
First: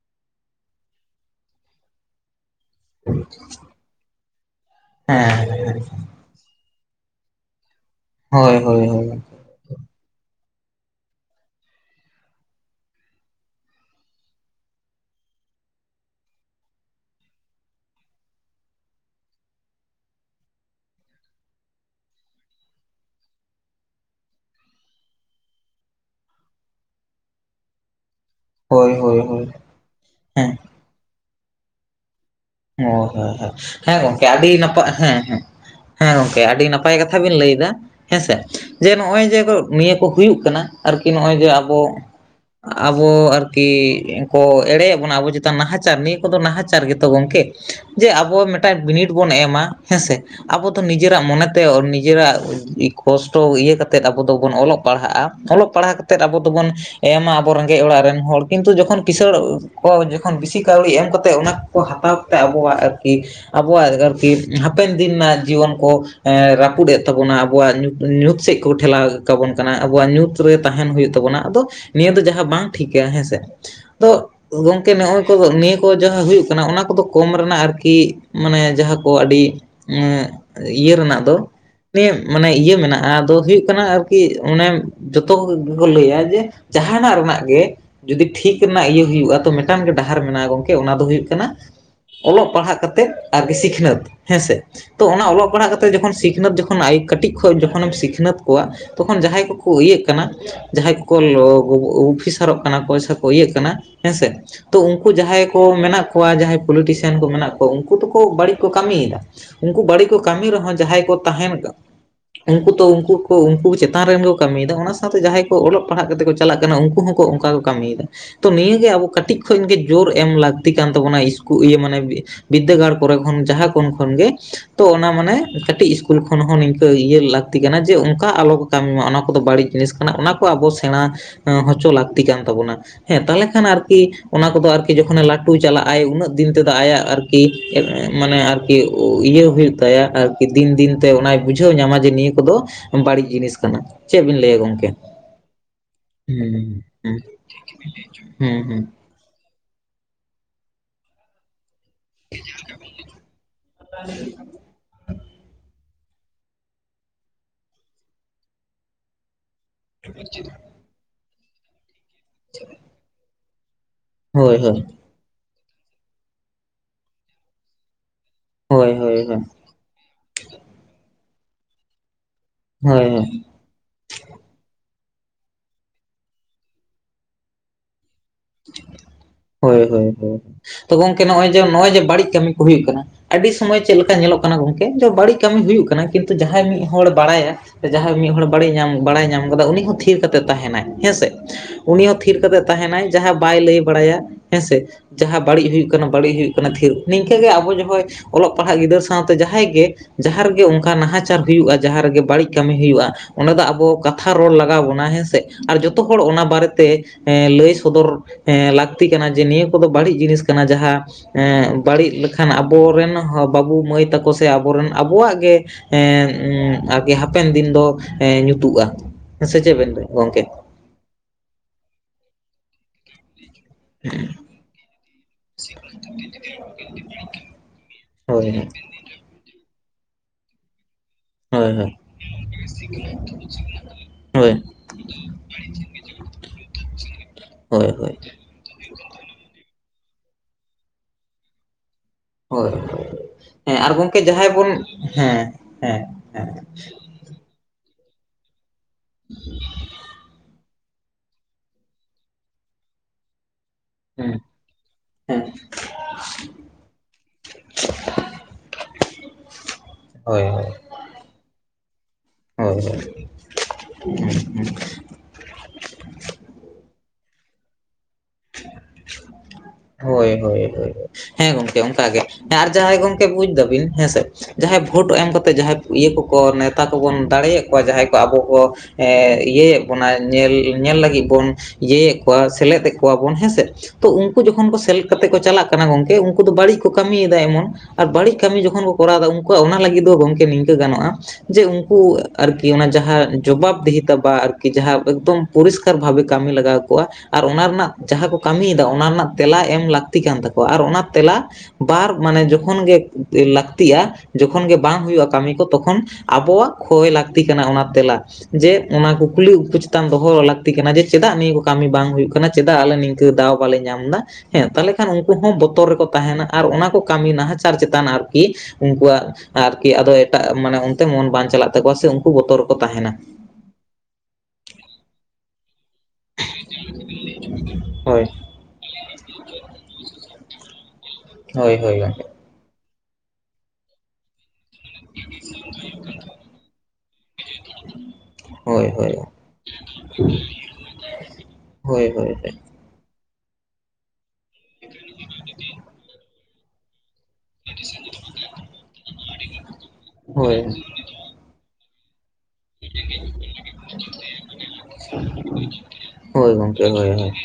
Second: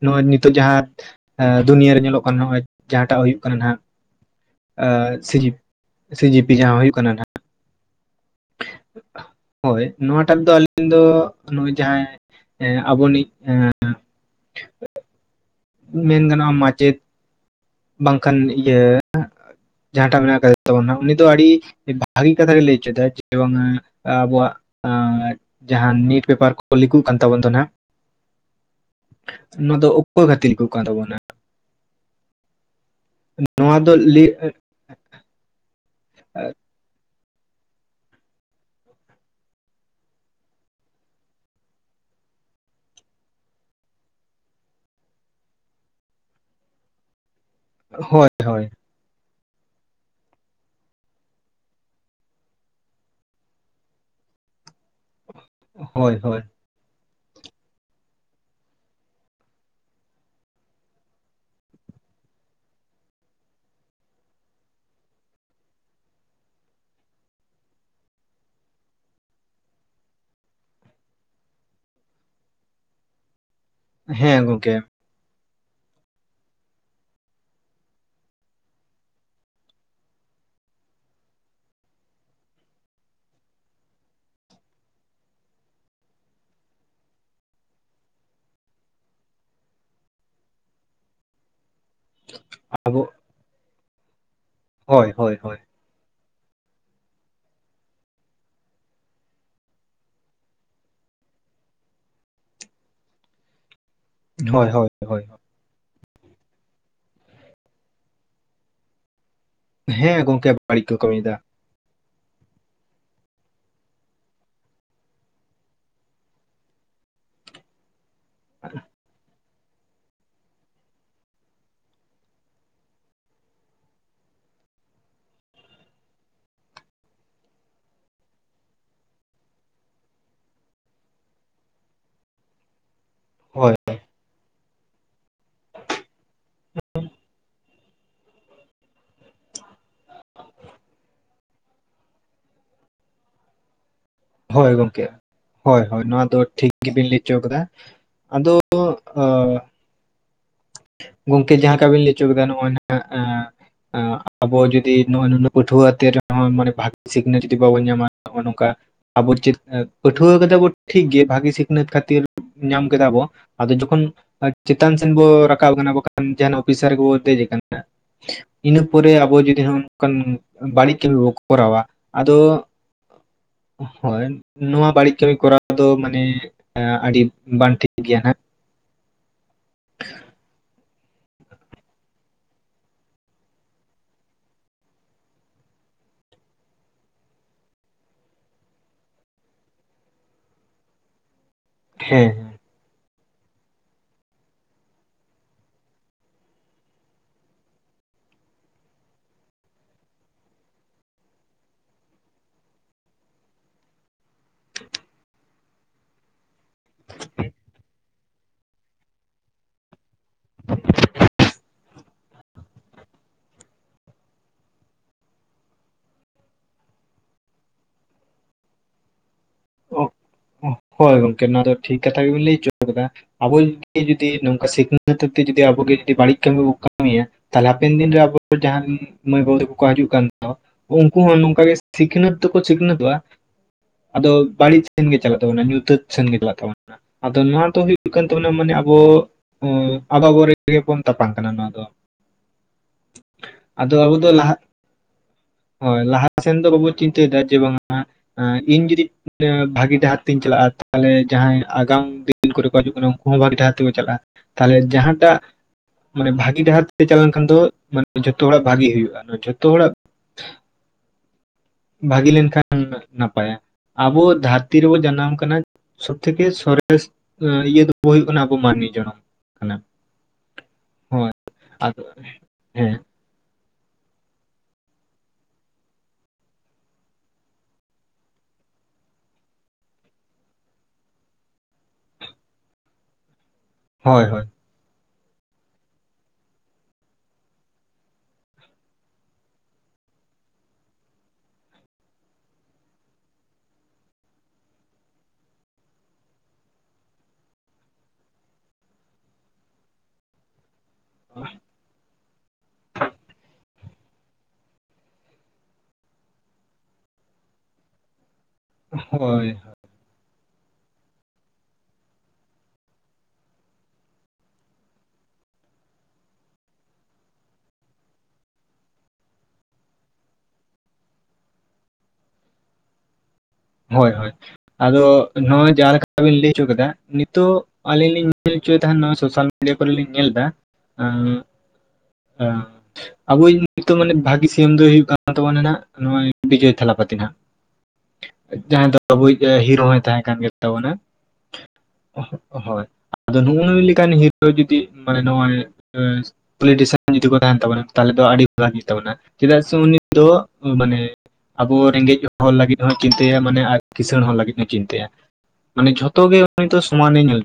ᱱᱚᱜᱼᱚᱭ ᱱᱤᱛᱚᱜ ᱡᱟᱦᱟᱸ ᱮ ᱫᱩᱱᱭᱟᱹᱨᱮ ᱧᱮᱞᱚᱜ ᱠᱟᱱ ᱱᱚᱜᱼᱚᱭ ᱡᱟᱦᱟᱸᱴᱟᱜ ᱦᱩᱭᱩᱜ ᱠᱟᱱᱟ ᱱᱟᱜ᱾ ᱮᱸ ᱥᱤᱡᱤ ᱦᱮᱸ ᱥᱤᱡᱤᱯᱤ ᱡᱟᱦᱟᱸ ᱦᱩᱭᱩᱜ ᱠᱟᱱᱟ ᱱᱟᱦᱟᱜ᱾ ᱦᱳᱭ ᱦᱳᱭ ᱦᱳᱭ ᱦᱳᱭ ᱱᱚᱣᱟ ᱴᱷᱟᱜ ᱫᱚ ᱟᱹᱞᱤᱧ ᱫᱚ ᱱᱚᱜᱼᱚᱭ ᱡᱟᱦᱟᱸᱭ ᱮᱸᱜ ᱟᱹᱵᱩᱱᱤᱡ ᱮᱸ ᱢᱮᱱ ᱜᱟᱱᱚᱜᱼᱟ, ᱢᱟᱪᱮᱫ ᱵᱟᱝᱠᱷᱟᱱ ᱤᱭᱟᱹ ᱡᱟᱦᱟᱸᱴᱷᱟᱜ ᱢᱮᱱᱟᱜ ᱟᱠᱟᱫᱮ ᱛᱟᱵᱚᱱᱟ ᱩᱱᱤ ᱫᱚ ᱟᱹᱰᱤ ᱵᱷᱟᱹᱜᱤ ᱠᱟᱛᱷᱟ ᱜᱮ ᱞᱟᱹᱭ ᱚᱪᱩᱭᱫᱟᱭ ᱡᱮ ᱵᱟᱝ ᱟᱵᱩᱣᱟᱜ ᱟᱸᱡ ᱡᱟᱦᱟᱸ ᱱᱤᱴ ᱯᱮᱯᱟᱨ ᱠᱩ ᱞᱤᱠᱩᱜ ᱠᱟᱱ ᱛᱟᱹᱵᱩᱱ ᱛᱟᱦᱮᱱᱟ ᱦᱳᱭ ᱦᱳᱭ ᱦᱳᱭ ᱾ ᱱᱚᱣᱟ ᱫᱚ ᱚᱠᱚᱭ ᱚᱠᱟᱛᱮ ᱦᱮᱸ ᱞᱤᱠᱩᱜ ᱠᱟᱱ ᱛᱟᱵᱚᱱᱟ? ᱚ ᱦᱳ ᱦᱳ ᱱᱚᱣᱟ ᱫᱚ ᱦᱮᱸ ᱜᱚᱝᱠᱮ ᱞᱟᱹᱭ ᱟᱹᱰᱤ ᱱᱟᱯᱟᱭ ᱦᱮᱸ ᱦᱮᱸ, ᱦᱮᱸ ᱜᱚᱝᱠᱮ ᱟᱹᱰᱤ ᱱᱟᱯ ᱱᱟᱯᱟᱭ ᱠᱟᱛᱷᱟ ᱵᱤᱱ ᱞᱟᱹᱭᱮᱫᱟ᱾ ᱦᱮᱸᱥᱮ ᱡᱮ ᱱᱚᱜᱼᱚᱭ ᱡᱮ ᱠᱩ ᱱᱤᱭᱟᱹ ᱠᱩ ᱦᱩᱭᱩᱜ ᱠᱟᱱᱟ ᱟᱨᱠᱤ ᱱᱚᱜᱼᱚᱭ ᱡᱮ ᱟᱹᱵᱳ ᱟᱵᱚ ᱟᱨᱠᱤ ᱠᱚ ᱮᱲᱮᱭᱮᱫ ᱵᱚᱱᱟ ᱟᱵᱩ ᱪᱮᱛᱟᱱ ᱱᱟᱦᱟᱪᱟᱨ ᱱᱤᱭᱟᱹ ᱠᱚᱫᱚ ᱱᱟᱦᱟᱪᱟᱨ ᱜᱮᱛᱚ ᱜᱚᱝᱠᱮ ᱡᱮ ᱦᱳᱭ ᱟᱵᱚ ᱦᱳᱭ ᱢᱤᱫᱴᱮᱱ ᱵᱤᱱᱤᱰ ᱵᱚᱱ ᱮᱢᱟ ᱦᱮᱸᱥᱮ ᱟᱵᱚ ᱫᱚ ᱱᱤᱡᱮᱨᱟᱜ ᱢᱚᱱᱮᱛᱮ ᱱᱤᱡᱮᱨᱟᱜ ᱤ ᱠᱚᱥᱴᱚ ᱤᱭᱟᱹ ᱠᱟᱛᱮᱫ ᱟᱵᱚ ᱫᱚᱵᱚᱱ ᱚᱞᱚᱜ ᱯᱟᱲᱦᱟᱜᱼᱟ ᱚᱞᱚᱜ ᱯᱟᱲᱦᱟᱜ ᱦᱳᱭ ᱠᱟᱛᱮᱫ ᱟᱵᱚ ᱦᱳᱭ ᱫᱚᱵᱚᱱ ᱮᱢᱟ ᱟᱵᱚ ᱨᱮᱸᱜᱮᱡ ᱚᱲᱟᱜ ᱨᱮᱱ ᱦᱚᱲ ᱠᱤᱱᱛᱩ ᱡᱚᱠᱷᱚᱱ ᱠᱤᱥᱟᱹᱬ ᱠᱚ ᱡᱚᱠᱷᱚᱱ ᱵᱤᱥᱤ ᱠᱟᱹᱣᱰᱤ ᱮᱢ ᱠᱟᱛᱮᱫ ᱚᱱᱟ ᱠᱩ ᱦᱟᱛᱟᱣ ᱟᱵᱚᱣᱟᱜ ᱟᱨᱠᱤ ᱟᱵᱚᱣᱟᱜ ᱟᱨᱠᱤ ᱦᱟᱯᱮᱱ ᱫᱤᱱ ᱨᱮᱱᱟᱜ ᱡᱤᱭᱚᱱ ᱠᱚ ᱮᱸ ᱨᱟᱹᱯᱩᱫ ᱮᱫ ᱛᱟᱵᱚᱱᱟ ᱟᱵᱚᱣᱟᱜ ᱧᱩ ᱧᱩᱛ ᱥᱮᱫ ᱠᱚ ᱴᱷᱮᱞᱟᱣ ᱠᱟᱵᱚᱱ ᱠᱟᱱᱟ ᱟᱵᱚᱣᱟᱜ ᱧᱩᱛ ᱨᱮ ᱛᱟᱦᱮᱱ ᱦᱩᱭᱩᱜ ᱛᱟᱵᱚᱱᱟ᱾ ᱟᱫᱚ ᱱᱤᱭᱟᱹ ᱫᱚ ᱡᱟᱦᱟᱸ ᱵᱟᱝ ᱴᱷᱤᱠᱟ ᱦᱮᱸ ᱥᱮ᱾ ᱟᱫᱚ ᱜᱚᱝᱠᱮ ᱱᱚᱜᱼᱚᱭ ᱠᱚ ᱱᱤᱭᱟᱹ ᱠᱚ ᱡᱟᱦᱟᱸ ᱦᱩᱭᱩᱜ ᱠᱟᱱᱟ ᱚᱱᱟ ᱠᱚᱫᱚ᱾ ᱠᱚᱢ ᱨᱮᱱᱟᱜ ᱟᱨᱠᱤ ᱢᱟᱱᱮ ᱡᱟᱦᱟᱸ ᱠᱟᱹᱣᱰᱤ ᱮᱸ ᱤᱭᱟᱹ ᱨᱮᱱᱟᱜ ᱫᱚ ᱤᱭ ᱢᱟᱱᱮ ᱤᱭᱟᱹ ᱢᱮᱱᱟᱜᱼᱟ ᱟᱫᱚ ᱦᱩᱭᱩᱜ ᱠᱟᱱᱟ ᱟᱨᱠᱤ ᱚᱱᱮ ᱡᱚᱛᱚ ᱠᱚᱜᱮ ᱠᱚ ᱞᱟᱹᱭᱟ ᱡᱮ ᱡᱟᱦᱟᱱᱟᱜ ᱨᱮᱱᱟᱜ ᱜᱮ ᱡᱩᱫᱤ ᱴᱷᱤᱠ ᱨᱮᱱᱟᱜ ᱤᱭᱟᱹ ᱦᱩᱭᱩᱜᱼᱟ ᱛᱚ ᱢᱤᱫᱴᱟᱝ ᱜᱮ ᱰᱟᱦᱟᱨ ᱢᱮᱱᱟᱜᱼᱟ ᱜᱚᱝᱠᱮ ᱚᱱᱟ ᱫᱚ ᱦᱩᱭᱩᱜ ᱠᱟᱱᱟ ᱚᱞᱚᱜ ᱯᱟᱲᱦᱟᱜ ᱟᱵᱚ ᱠᱟᱛᱮᱫ ᱟᱨᱠᱤ ᱥᱤᱠᱷᱱᱟᱹᱛ ᱦᱮᱸᱥᱮ ᱛᱚ ᱦᱳᱭ ᱚᱱᱟ ᱦᱳᱭ ᱚᱞᱚᱜ ᱦᱳᱭ ᱯᱟᱲᱦᱟᱜ ᱠᱟᱼ- ᱛᱮ ᱡᱚᱠᱷᱚᱱ ᱥᱤᱠᱷᱱᱟᱹᱛ ᱡᱚᱠᱷᱚᱱ ᱟᱭ ᱠᱟᱹᱴᱤᱡ ᱠᱷᱚᱡ ᱡᱚᱠᱷᱚᱱᱮᱢ ᱥᱤᱠᱷᱱᱟᱹᱛ ᱠᱚᱣᱟ ᱛᱚᱠᱷᱚᱱ ᱡᱟᱦᱟᱸᱭ ᱠᱚᱠᱩ ᱤᱭᱟᱹᱜ ᱠᱟᱱᱟ ᱡᱟᱦᱟᱸᱭ ᱠᱚᱠᱚ ᱞᱚ ᱚᱸᱜ ᱚᱯᱷᱤᱥᱟᱨᱚᱜ ᱠᱟᱱᱟ ᱯᱚᱭᱥᱟ ᱠᱚ ᱤᱭᱟᱹᱜ ᱠᱟᱱᱟ ᱦᱮᱸᱥᱮ ᱦᱳᱭ ᱛᱚ ᱦᱳᱭ ᱩᱱᱠᱩ ᱦᱳᱭ ᱡᱟᱦᱟᱸᱭ ᱠᱚ ᱢᱮᱱᱟᱜ ᱠᱚᱣᱟ ᱡᱟᱦᱟᱸᱭ ᱯᱚᱞᱤᱴᱤᱥᱤᱭᱟᱱ ᱠᱚ ᱢᱮᱱᱟᱜ ᱠᱚ ᱩᱱᱠᱩ ᱛᱚᱠᱚ ᱵᱟᱹᱲᱤᱡ ᱠᱚ ᱠᱟᱹᱢᱤᱭᱮᱫᱟ ᱩᱱᱠᱩ ᱵᱟᱹᱲᱤᱡ ᱠᱚ ᱦᱮᱸ ᱠᱟᱹᱢᱤ ᱜᱚᱝᱠᱮ ᱨᱮᱦᱚᱸ ᱵᱟᱹᱲᱤᱡ ᱡᱟᱦᱟᱸᱭ ᱠᱚ ᱠᱟᱹᱢᱤᱭᱮᱫᱟ ᱛᱟᱦᱮᱱ ᱠᱟᱱ ᱩᱱᱠᱩ ᱛᱚ ᱩᱱᱠᱩ ᱠᱚ ᱩᱱᱠᱩ ᱪᱮᱛᱟᱱ ᱨᱮᱱ ᱠᱚ ᱠᱟᱹᱢᱤᱭᱮᱫᱟ ᱚᱱᱟ ᱥᱟᱶᱛᱮ ᱡᱟᱦᱟᱸᱭ ᱠᱚ ᱚᱞᱚᱜ ᱯᱟᱲᱦᱟᱜ ᱠᱟᱛᱮ ᱠᱚ ᱪᱟᱞᱟᱜ ᱠᱟᱱᱟ ᱩᱱᱠᱩ ᱦᱚᱸ ᱚᱱᱠᱟ ᱠᱚ ᱠᱟᱹᱢᱤᱭᱮᱫᱟ ᱛᱚ ᱱᱤᱭᱟᱹᱜᱮ ᱟᱵᱚ ᱠᱟᱹᱴᱤᱡ ᱠᱷᱚᱱ ᱜᱮ ᱡᱳᱨ ᱮᱢ ᱞᱟᱹᱠᱛᱤ ᱠᱟᱱ ᱛᱟᱵᱚᱱᱟ ᱤᱥ ᱠᱩ ᱤᱭᱟᱹ ᱢᱟᱱᱮ ᱵᱤ [inaudible] ᱵᱤᱫᱽᱫᱟᱹᱜᱟᱲ ᱠᱚᱨᱮ ᱠᱷᱚᱱ ᱡᱟᱦᱟᱸ ᱠᱚ ᱠᱷᱚᱱᱜᱮ ᱛᱚ ᱚᱱᱟ ᱢᱟᱱᱮ ᱠᱟᱹᱴᱤᱡ ᱤᱥᱠᱩᱞ ᱠᱷᱚᱱ ᱦᱚᱸ ᱱᱤᱝᱠᱟᱹ ᱤᱭᱟᱹ ᱞᱟᱠ ᱞᱟᱹᱠᱛᱤ ᱠᱟᱱᱟ ᱡᱮ ᱚᱱᱠᱟ ᱟᱞᱚ ᱠᱚ ᱠᱟᱹᱢᱤ ᱢᱟ ᱚᱱᱟ ᱠᱚᱫᱚ ᱵᱟᱹᱲᱤᱡ ᱡᱤᱱᱤᱥ ᱠᱟᱱᱟ ᱚᱱᱟ ᱠᱚ ᱟᱵᱚ ᱥᱮᱬᱟ ᱦᱚᱸ ᱦᱚᱪᱚ ᱞᱟᱹᱠᱛᱤ ᱠᱟᱱ ᱛᱟᱵᱚᱱᱟ ᱦᱮᱸ ᱛᱟᱦᱚᱞᱮ ᱠᱷᱟᱱ ᱦᱳᱭ ᱟᱨᱠᱤ ᱚᱱᱟ ᱠᱚᱫᱚ ᱟᱨᱠᱤ ᱡᱚᱠᱷᱚᱱᱮ ᱞᱟᱹᱴᱩ ᱪᱟᱞᱟᱜᱼ ᱟᱭ ᱩᱱᱟᱜ ᱫᱤᱱ ᱛᱮᱫᱚ ᱟᱭᱟᱜ ᱟᱨᱠᱤ ᱮᱢᱮ ᱢᱟᱱᱮ ᱟᱨᱠᱤ ᱩ ᱤᱭᱟᱹ ᱦᱩᱭᱩᱜ ᱛᱟᱭᱟ ᱟᱨ ᱫᱤᱱ ᱫᱤᱱ ᱛᱮ ᱚᱱᱟᱭ ᱵᱩᱡᱷᱟᱹᱣ ᱧᱟᱢᱟ ᱡᱮ ᱱᱤᱭᱟᱹ ᱠᱚᱫᱚ ᱵᱟᱹᱲᱤᱡ ᱡᱤᱱᱤᱥ ᱠᱟᱱᱟ ᱪᱮᱫ ᱵᱤᱱ ᱞᱟᱹᱭᱟ ᱜᱚᱝᱠᱮ ᱦᱳᱭ ᱦᱳᱭ ᱱᱚᱣᱟ ᱫᱚ ᱴᱷᱤᱠ ᱦᱩᱸ ᱜᱮᱵᱤᱱ ᱦᱩᱸ ᱞᱟᱹᱭ ᱚᱪᱚᱣᱟ ᱠᱟᱫᱟ ᱟᱫᱚ ᱦᱩᱸ ᱦᱩᱸ ᱜᱚᱝᱠᱮ ᱡᱟᱦᱟᱸ ᱞᱮᱠᱟᱵᱤᱱ ᱞᱟᱹᱭ ᱚᱪᱚ ᱠᱮᱫᱟ ᱱᱚᱜᱼᱚᱭ ᱱᱟᱦᱟᱜ ᱟᱸ ᱟᱸ ᱟᱵᱚ ᱡᱩᱫᱤ ᱱᱚᱜᱼᱚᱭ ᱱᱩᱱᱟᱹᱜ ᱯᱟᱹᱴᱷᱩᱣᱟᱹ ᱟᱛᱮ ᱨᱮᱦᱚᱸ ᱢᱟᱱᱮ ᱵᱷᱟᱜᱤ ᱥᱤᱠᱷᱱᱟᱹᱛ ᱡᱩᱫᱤ ᱵᱟᱵᱚᱱ ᱧᱟᱢᱟ ᱱᱚᱜᱼᱚ ᱱᱚᱝᱠᱟ ᱟᱵᱚ ᱪᱮᱫ ᱮᱸ ᱯᱟᱹᱴᱷᱩᱣᱟᱹ ᱠᱟᱛᱮᱜ ᱵᱚ ᱴᱷᱤᱠ ᱜᱮ ᱵᱷᱟᱹᱜᱤ ᱥᱤᱠᱷᱱᱟᱹᱛ ᱠᱷᱟᱹᱛᱤᱨ ᱧᱟᱢ ᱠᱮᱫᱟ ᱵᱚ ᱟᱫᱚ ᱡᱚᱠᱷᱚᱱ ᱦᱳᱭ ᱦᱳᱭ ᱪᱮᱛᱟᱱ ᱥᱮᱱᱵᱚ ᱨᱟᱠ ᱠᱟᱣ ᱟᱠᱟᱱᱟ ᱵᱚ ᱵᱟᱝᱠᱷᱟᱱ ᱡᱟᱦᱟᱸ ᱚᱯᱷᱤᱥᱟᱨ ᱠᱚᱵᱚᱱ ᱫᱮᱡ ᱟᱠᱟᱱᱟ ᱤᱱᱟᱹ ᱦᱳᱭ ᱯᱚᱨᱮ ᱦᱳᱭ ᱟᱵᱚ ᱦᱳᱭ ᱡᱩᱫᱤ ᱦᱚᱸ ᱚᱱᱠᱟᱱ ᱵᱟᱹᱲᱤᱡ ᱠᱤᱭ ᱵᱟᱠᱩ ᱠᱚᱨᱟᱣᱟ ᱟᱫᱚ ᱦᱮᱸ ᱦᱮᱸ ᱦᱳᱭ ᱱᱚᱣᱟ ᱵᱟᱹᱲᱤᱡ ᱠᱟᱹᱢᱤ ᱠᱚᱨᱟᱣ ᱫᱚ ᱢᱟᱱᱮ ᱮᱸ ᱟᱹᱰᱤ ᱵᱟᱝ ᱴᱷᱤᱠ ᱜᱮᱭᱟ ᱱᱟᱦᱟᱜ ᱦᱳᱭ ᱦᱳᱭ ᱜᱚᱝᱠᱮ ᱛᱚ ᱜᱚᱝᱠᱮ ᱱᱚᱜᱼᱚᱭ ᱡᱮ ᱱᱚᱜᱼᱚᱭ ᱡᱮ ᱵᱟᱹᱲᱤᱡ ᱠᱟᱹᱢᱤ ᱠᱚ ᱦᱩᱭᱩᱜ ᱠᱟᱱᱟ ᱟᱹᱰᱤ ᱥᱚᱢᱚᱭ ᱪᱮᱫ ᱞᱮᱠᱟ ᱧᱮᱞᱚᱜ ᱠᱟᱱᱟ ᱜᱚᱝᱠᱮ ᱡᱮ ᱵᱟᱹᱲᱤᱡ ᱠᱟᱹᱢᱤ ᱦᱩᱭᱩᱜ ᱠᱟᱱᱟ ᱠᱤᱱᱛᱩ ᱡᱟᱦᱟᱸᱭ ᱢᱤᱫ ᱦᱚᱲ ᱵᱟᱲᱟᱭᱟ ᱥᱮ ᱡᱟᱦᱟᱸᱭ ᱢᱤᱫ ᱦᱚᱲ ᱵᱟᱹᱲᱤᱡ ᱧᱟᱢ ᱵᱟᱲᱟᱭ ᱧᱟᱢ ᱠᱟᱫᱟ ᱩᱱᱤ ᱦᱚᱸ ᱛᱷᱤᱨ ᱠᱟᱛᱮᱫ ᱛᱟᱦᱮᱱᱟᱭ ᱦᱮᱸᱥᱮ ᱩᱱᱤ ᱦᱚᱸ ᱦᱮᱸ ᱛᱷᱤᱨ ᱠᱟᱛᱮᱜ ᱛᱟᱦᱮᱱᱟᱭ ᱡᱟᱦᱟᱸ ᱵᱟᱭ ᱞᱟᱹᱭ ᱵᱟᱲᱟᱭᱟ ᱦᱮᱸᱥᱮ ᱡᱟᱦᱟᱸ ᱵᱟᱹᱲᱤᱡ ᱦᱩᱭᱩᱜ ᱠᱟᱱᱟ ᱵᱟᱹᱲᱤᱡ ᱦᱩᱭᱩᱜ ᱠᱟᱱᱟ ᱛᱷᱤᱨ ᱱᱤᱝᱠᱟᱹᱜᱮ ᱟᱵᱚ ᱡᱚᱦᱚᱭ ᱚᱞᱚᱜ ᱯᱟᱲᱦᱟᱜ ᱜᱤᱫᱟᱹᱨ ᱥᱟᱶᱛᱮ ᱡᱟᱦᱟᱸᱭ ᱜᱮ ᱡᱟᱦᱟᱸ ᱨᱮᱜᱮ ᱚᱱᱠᱟ ᱱᱟᱦᱟᱪᱟᱨ ᱦᱩᱭᱩᱜᱼᱟ ᱡᱟᱦᱟᱸ ᱨᱮᱜᱮ ᱵᱟᱹᱲᱤᱡ ᱠᱟᱹᱢᱤ ᱦᱩᱭᱩᱜᱼᱟ ᱚᱱᱟ ᱫᱚ ᱟᱵᱚ ᱠᱟ ᱛᱷᱟ ᱨᱚᱲ ᱞᱟᱜᱟᱣ ᱵᱚᱱᱟ ᱦᱮᱸᱥᱮ ᱟᱨ ᱡᱚᱛᱚ ᱦᱚᱲ ᱚᱱᱟ ᱵᱟᱨᱮᱛᱮ ᱮᱸ ᱞᱟᱹᱭ [unintelligible] ᱞᱟᱹᱠᱛᱤ ᱠᱟᱱᱟ ᱡᱮ ᱱᱤᱭᱟᱹ ᱠᱚᱫᱚ ᱵᱟᱹᱲᱤᱡ ᱡᱤᱱᱤᱥ ᱠᱟᱱᱟ ᱡᱟᱦᱟᱸ ᱮᱸᱜ ᱵᱟᱹᱲᱤᱡ ᱞᱮᱠᱷᱟᱱ ᱟᱵᱚᱨᱮᱱ ᱦᱚᱸ ᱵᱟᱹᱵᱩ ᱢᱟᱹᱭ ᱛᱟᱠᱚ ᱥᱮ ᱟᱵᱚ ᱨᱮᱱ ᱟᱵᱚᱣᱟᱜ ᱜᱮ ᱮᱸ ᱮᱸ ᱟᱜᱮ ᱦᱟᱯᱮᱱ ᱫᱤᱱ ᱫᱚ ᱧᱩᱛᱩᱜᱼᱟ ᱥᱮ ᱪᱮᱫ ᱵᱮᱱ ᱞᱟᱭᱼᱫᱟ ᱜᱚᱝᱠᱮ ᱦᱳᱭ ᱜᱚᱝᱠᱮ ᱱᱚᱣᱟ ᱫᱚ ᱴᱷᱤᱠ ᱠᱟᱛᱷᱟ ᱜᱮᱵᱤᱱ ᱞᱟᱹᱭ ᱦᱚᱪᱚ ᱠᱮᱫᱟ ᱟᱵᱚ ᱡᱩᱫᱤ ᱱᱚᱝᱠᱟ ᱥᱤᱠᱷᱱᱟᱹᱛ ᱠᱟᱛᱮ ᱡᱩᱫᱤ ᱟᱵᱚᱜᱮ ᱡᱩᱫᱤ ᱵᱟᱹᱲᱤᱡ ᱠᱟᱹᱢᱤ ᱵᱚ ᱠᱟᱹᱢᱤᱭᱟ ᱛᱟᱦᱞᱮ ᱦᱟᱯᱮᱱ ᱫᱤᱱ ᱨᱮ ᱟᱵᱚ ᱦᱳᱭ ᱦᱳᱭ ᱡᱟᱦᱟᱱ ᱢᱟᱹᱭ ᱵᱟᱹᱵᱩ ᱛᱟᱠᱚᱠᱚ ᱦᱤᱡᱩᱜ ᱠᱟᱱ ᱛᱟᱦᱮᱸ ᱫᱚ ᱩᱱᱠᱩ ᱦᱚᱸ ᱦᱳᱭ ᱱᱚᱝᱠᱟ ᱜᱮ ᱦᱳᱭ ᱥᱤᱠᱷᱱᱟᱹᱛ ᱫᱚᱠᱚ ᱥᱤᱠᱷᱱᱟᱹᱛᱚᱜᱼᱟ ᱟᱫᱚ ᱦᱳᱭ ᱵᱟᱹᱲᱤᱡ ᱥᱮᱱ ᱜᱮ ᱪᱟᱞᱟᱜ ᱚᱱᱟ ᱧᱩᱛᱟᱹᱛ ᱥᱮᱱ ᱜᱮ ᱪᱟᱞᱟᱜ ᱠᱟᱱᱟ ᱟᱫᱚ ᱱᱚᱣᱟ ᱫᱚ ᱦᱳᱭ ᱦᱩᱭᱩᱜ ᱦᱳᱭ ᱠᱟᱱ ᱛᱚᱵᱮ ᱱᱟᱦᱟᱜ ᱢᱟᱱᱮ ᱟᱵᱚ ᱚᱸ ᱟᱵᱚᱵᱚ ᱨᱮᱜᱮ ᱵᱚᱱ ᱛᱟᱯᱟᱢ ᱠᱟᱱᱟ ᱱᱚᱣᱟ ᱫᱚ ᱦᱳᱭ ᱦᱮᱸ ᱟᱨ ᱟᱫᱚ ᱟᱵᱚ ᱜᱚᱢᱠᱮ ᱫᱚ ᱡᱟᱦᱟᱸᱭ ᱞᱟᱦᱟ ᱵᱚᱱ ᱦᱮᱸ ᱦᱮᱸ ᱦᱳᱭ ᱞᱟᱦᱟ ᱦᱮᱸ ᱥᱮᱱ ᱫᱚ ᱵᱟᱵᱚ ᱪᱤᱱᱛᱟᱹᱭᱮᱫᱟ ᱡᱮ ᱵᱟᱝ ᱦᱟᱜ ᱟᱸ ᱤᱧ ᱡᱩᱫᱤ ᱵᱷᱟᱹᱜᱤ ᱰᱟᱦᱟᱨ ᱛᱤᱧ ᱪᱟᱞᱟᱜᱼᱟ ᱛᱟᱦᱚᱞᱮ ᱡᱟᱦᱟᱸᱭ ᱟᱜᱟᱢ ᱫᱤᱱ ᱠᱚᱨᱮ ᱠᱚ ᱦᱤᱡᱩᱜ ᱠᱟᱱᱟ ᱦᱚᱸ ᱵᱷᱟᱜᱤ ᱰᱟᱦᱟᱨ ᱛᱮᱵᱚ ᱪᱟᱞᱟᱜᱼᱟ ᱦᱮᱸ ᱛᱟᱦᱚᱞᱮ ᱡᱟᱦᱟᱸᱴᱟᱜ ᱦᱮᱸ ᱢᱟᱱᱮ ᱵᱷᱟᱜᱤ ᱰᱟᱦᱟᱨ ᱛᱮ ᱪᱟᱞᱟᱣ ᱵᱷᱟᱜᱤ ᱰᱟᱦᱟᱨ ᱛᱮ ᱯᱮ ᱪᱟᱞᱟᱣ ᱞᱮᱱᱠᱷᱟᱱ ᱫᱚ ᱢᱟᱱᱮ ᱡᱷᱚᱛᱚ ᱦᱚᱲᱟᱜ ᱵᱷᱟᱜᱤ ᱦᱩᱭᱩᱜᱭᱼᱟ, ᱡᱷᱚᱛᱚ ᱦᱚᱲᱟᱜ ᱦᱳᱭ ᱦᱳᱭ᱾ ᱵᱷᱟᱹᱜᱤ ᱞᱮᱱᱠᱷᱟᱱ ᱦᱳᱭ ᱱᱟᱯᱟᱭᱟ᱾ ᱟᱵᱚ ᱦᱳᱭ ᱫᱷᱟᱹᱨᱛᱤ ᱨᱮᱵᱚ ᱡᱟᱱᱟᱢ ᱠᱟᱱᱟ ᱥᱚᱵ ᱛᱷᱮᱠᱮ ᱥᱚᱨᱮᱥ ᱮᱸ ᱤᱭᱟᱹ ᱫᱚᱵᱚ ᱦᱩᱭᱩᱜ ᱠᱟᱱᱟ ᱢᱟᱹᱱᱢᱤ ᱡᱚᱱᱚᱢ ᱠᱟᱱᱟ ᱦᱳᱭ ᱦᱳᱭ ᱦᱚᱭ ᱦᱳᱭ ᱦᱮᱸ ᱜᱚᱢᱠᱮ ᱟᱫᱚ ᱚᱱᱠᱟ ᱜᱮ ᱟᱨ ᱦᱮᱸ ᱡᱟᱦᱟᱸᱭ ᱜᱚᱝ ᱠᱮ ᱵᱩᱡ ᱫᱟᱹᱵᱤᱱ ᱦᱮᱸ ᱥᱮ ᱡᱟᱦᱟᱸᱭ ᱵᱷᱳᱴ ᱮᱢ ᱠᱟᱛᱮᱫ ᱡᱟᱦᱟᱸᱭ ᱤᱭᱟᱹ ᱠᱚᱠᱚ ᱱᱮᱛᱟ ᱠᱚᱵᱚᱱ ᱫᱟᱲᱮᱭᱟ ᱠᱚᱣᱟ, ᱡᱟᱦᱟᱸᱭ ᱠᱚ ᱟᱵᱚ ᱠᱚ ᱤᱭᱟᱹᱭᱮᱫ ᱵᱚᱱᱟ ᱧᱮᱞ, ᱧᱮᱞ ᱞᱟᱹᱜᱤᱫ ᱵᱚᱱ ᱤᱭᱟᱹᱭᱮᱫ ᱠᱚᱣᱟ ᱥᱮᱞᱮᱫ ᱠᱚ ᱠᱟᱣᱟ ᱵᱚᱱ ᱦᱮᱸᱥᱮ ᱛᱚ ᱦᱳᱭ ᱩᱱᱠᱩ ᱦᱳᱭ ᱡᱚᱠᱷᱚᱱ ᱠᱚ ᱠᱚᱣᱟ ᱵᱚᱱ ᱥᱮᱞᱮᱫ ᱠᱟᱛᱮ ᱠᱚ ᱪᱟᱞᱟᱜ ᱠᱟᱱᱟ ᱜᱚᱝᱠᱮ ᱩᱱᱠᱩ ᱫᱚ ᱵᱟᱹᱲᱤᱡ ᱠᱚ ᱠᱟᱹᱢᱤ ᱭᱮᱫᱟ ᱮᱢᱚᱱ ᱟᱨ ᱵᱟᱹᱲᱤᱡ ᱠᱟᱹᱢᱤ ᱡᱚᱠᱷᱚᱱ ᱠᱚ ᱠᱚᱨᱟᱣ ᱫᱟ ᱩᱱᱠᱩᱣᱟᱜ ᱚᱱᱟ ᱞᱟᱹᱜᱤᱫ ᱫᱚ ᱜᱚᱝᱠᱮ ᱱᱤᱝᱠᱟᱹ ᱜᱟᱱᱚᱜᱼᱟ, ᱡᱮ ᱩᱱᱠᱩ ᱟᱨᱠᱤ ᱚᱱᱟ ᱡᱟᱦᱟᱸ ᱡᱚᱵᱟᱵ ᱫᱤᱦᱤ ᱛᱟᱵᱟ ᱟᱨᱠᱤ ᱡᱟᱦᱟᱸ ᱮᱠᱫᱚᱢ ᱯᱚᱨᱤᱥᱠᱟᱨ ᱵᱷᱟᱵᱮ ᱠᱟᱹᱢᱤ ᱞᱟᱜᱟᱣ ᱠᱚᱣᱟ ᱟᱨ ᱚᱱᱟ ᱨᱮᱱᱟᱜ ᱡᱟᱦᱟᱸ ᱠᱚ ᱠᱟᱹᱢᱤ ᱭᱮᱫᱟ ᱚᱱᱟ ᱨᱮᱱᱟᱜ ᱛᱮᱞᱟ ᱮᱢ ᱞᱟᱹᱠᱛᱤ ᱠᱟᱱ ᱛᱟᱠᱚᱣᱟ, ᱟᱨ ᱚᱱᱟ ᱛᱮᱞᱟ ᱵᱟᱨ ᱢᱟᱱᱮ ᱡᱚᱠᱷᱚᱱ ᱜᱮ ᱞᱟᱠ ᱛᱤᱜᱼᱟ ᱡᱚᱠᱷᱚᱱ ᱜᱮ ᱵᱟᱝ ᱦᱩᱭᱩᱜᱼᱟ ᱠᱟᱹᱢᱤ ᱠᱚ ᱛᱚᱠᱷᱚᱱ ᱟᱵᱚᱣᱟᱜ ᱠᱚᱭ ᱞᱟᱹᱠᱛᱤ ᱠᱟᱱᱟ ᱚᱱᱟ ᱛᱮᱞᱟ᱾ ᱡᱮ ᱚᱱᱟ ᱦᱳᱭ ᱠᱩᱠᱞᱤ ᱩᱠᱩ ᱪᱮᱛᱟᱱ ᱫᱚᱦᱚ ᱞᱟᱹᱠᱛᱤ ᱠᱟᱱᱟ ᱡᱮ ᱪᱮᱫᱟᱜ ᱱᱤᱭᱟᱹ ᱠᱚ ᱠᱟᱹᱢᱤ ᱵᱟᱝ ᱦᱩᱭᱩᱜ ᱠᱟᱱᱟ᱾ ᱪᱮᱫᱟᱜ ᱟᱞᱮ ᱱᱤᱝᱠᱟᱹ ᱫᱟᱣ ᱵᱟᱞᱮ ᱧᱟᱢ ᱫᱟ᱾ ᱦᱮᱸ ᱛᱟᱦᱚᱞᱮ ᱠᱷᱟᱱ ᱩᱱᱠᱩ ᱦᱚᱸ ᱵᱚᱛᱚᱨ ᱨᱮᱠᱚ ᱛᱟᱦᱮᱱᱟ ᱟᱨ ᱚᱱᱟ ᱠᱚ ᱠᱟᱹᱢᱤ ᱱᱟᱦᱟᱪᱟᱨ ᱪᱮᱛᱟᱱ ᱟᱨᱠᱤ ᱩᱱᱠᱩᱣᱟᱜ ᱟᱨᱠᱤ ᱟᱫᱚ ᱮᱴᱟᱜ ᱢᱟᱱᱮ ᱚᱱᱛᱮ ᱢᱚᱱ ᱵᱟᱝ ᱪᱟᱞᱟᱜ ᱛᱟᱠᱚᱣᱟ ᱥᱮ ᱩᱱᱠᱩ ᱵᱚᱛᱚᱨ ᱨᱮᱠᱚ ᱛᱟᱦᱮᱱᱟ᱾ ᱦᱳᱭ ᱦᱳᱭ ᱟᱫᱚ ᱱᱚᱜᱚᱭ ᱡᱟᱸᱦᱟ ᱞᱮᱠᱟᱵᱤᱱ ᱞᱟᱹᱭ ᱩᱪᱩ ᱠᱮᱫᱟ ᱱᱤᱛᱚᱜ ᱟᱹᱞᱤᱧ ᱦᱳᱭ ᱞᱤᱧ ᱞᱮ ᱚᱪᱚᱭ ᱛᱟᱦᱮᱱ ᱱᱚᱣᱟ ᱥᱳᱥᱟᱞ ᱢᱤᱰᱤᱭᱟ ᱠᱚᱨᱮ ᱞᱤᱧ ᱧᱮᱞ ᱫᱟ, ᱮᱸᱜ ᱦᱳᱭ ᱦᱳᱭ ᱜᱚᱝᱠᱮ ᱦᱟᱸ ᱟᱵᱚᱭᱤᱡ ᱱᱤᱛᱚ ᱢᱟᱱᱮ ᱵᱷᱟᱜᱤ ᱥᱤᱮᱢ ᱫᱚᱭ ᱦᱳᱭᱳ ᱠᱟᱱ ᱛᱟᱵᱚᱱᱟ ᱱᱟᱜ ᱱᱚᱼᱚᱭ ᱵᱤᱡᱚᱭ ᱛᱷᱟᱞᱟᱯᱟᱛᱤ ᱦᱟᱸᱜ᱾ [unintelligible] ᱡᱟᱦᱟᱸᱭ ᱫᱚ ᱦᱳᱭ ᱟᱵᱚᱭᱤᱡ ᱦᱤᱨᱳ ᱦᱚᱸᱭ ᱛᱟᱦᱮᱸ ᱠᱟᱱ ᱜᱮᱛᱟᱵᱚᱱᱟ, ᱦᱳᱜ ᱦᱳᱭ᱾ ᱟᱫᱚ ᱱᱩᱜᱼ ᱩᱱᱩᱭ ᱞᱮᱠᱟᱱ ᱦᱤᱨᱳ ᱡᱩᱫᱤ ᱢᱟᱱᱮ ᱱᱚᱣᱟ ᱯᱚᱞᱤᱴᱤᱥᱤᱭᱟᱱ ᱡᱩᱫᱤ ᱛᱟᱸᱦᱮᱱ ᱛᱟᱵᱚᱱᱟ ᱛᱟᱦᱚᱞᱮ ᱫᱚ ᱟᱹᱰᱤ ᱵᱷᱟᱜᱤ ᱛᱟᱵᱚᱱᱟ ᱪᱮᱫᱟᱜ ᱥᱮ ᱩᱱᱤ ᱫᱚ ᱦᱳᱭ ᱢᱟᱱᱮ ᱟᱵᱚ ᱨᱮᱸᱜᱮᱡ ᱦᱚᱲ ᱞᱟᱹᱜᱤᱫ ᱦᱚᱸᱭ ᱪᱤᱱᱛᱟᱹᱭᱟ ᱢᱟᱱᱮ ᱟᱨ ᱠᱤᱸᱥᱟᱹᱬ ᱦᱚᱲ ᱞᱟᱹᱜᱤᱫ ᱦᱚᱸ ᱪᱤᱱᱛᱟᱹᱭᱟ ᱢᱟᱱᱮ ᱡᱷᱚᱛᱚ ᱜᱮ ᱦᱳᱭ ᱩᱱᱤ ᱫᱚ ᱚ ᱜᱚᱢᱠᱮ ᱦᱳᱭ ᱥᱚᱢᱟᱱᱮ ᱦᱳᱭ ᱧᱮᱞ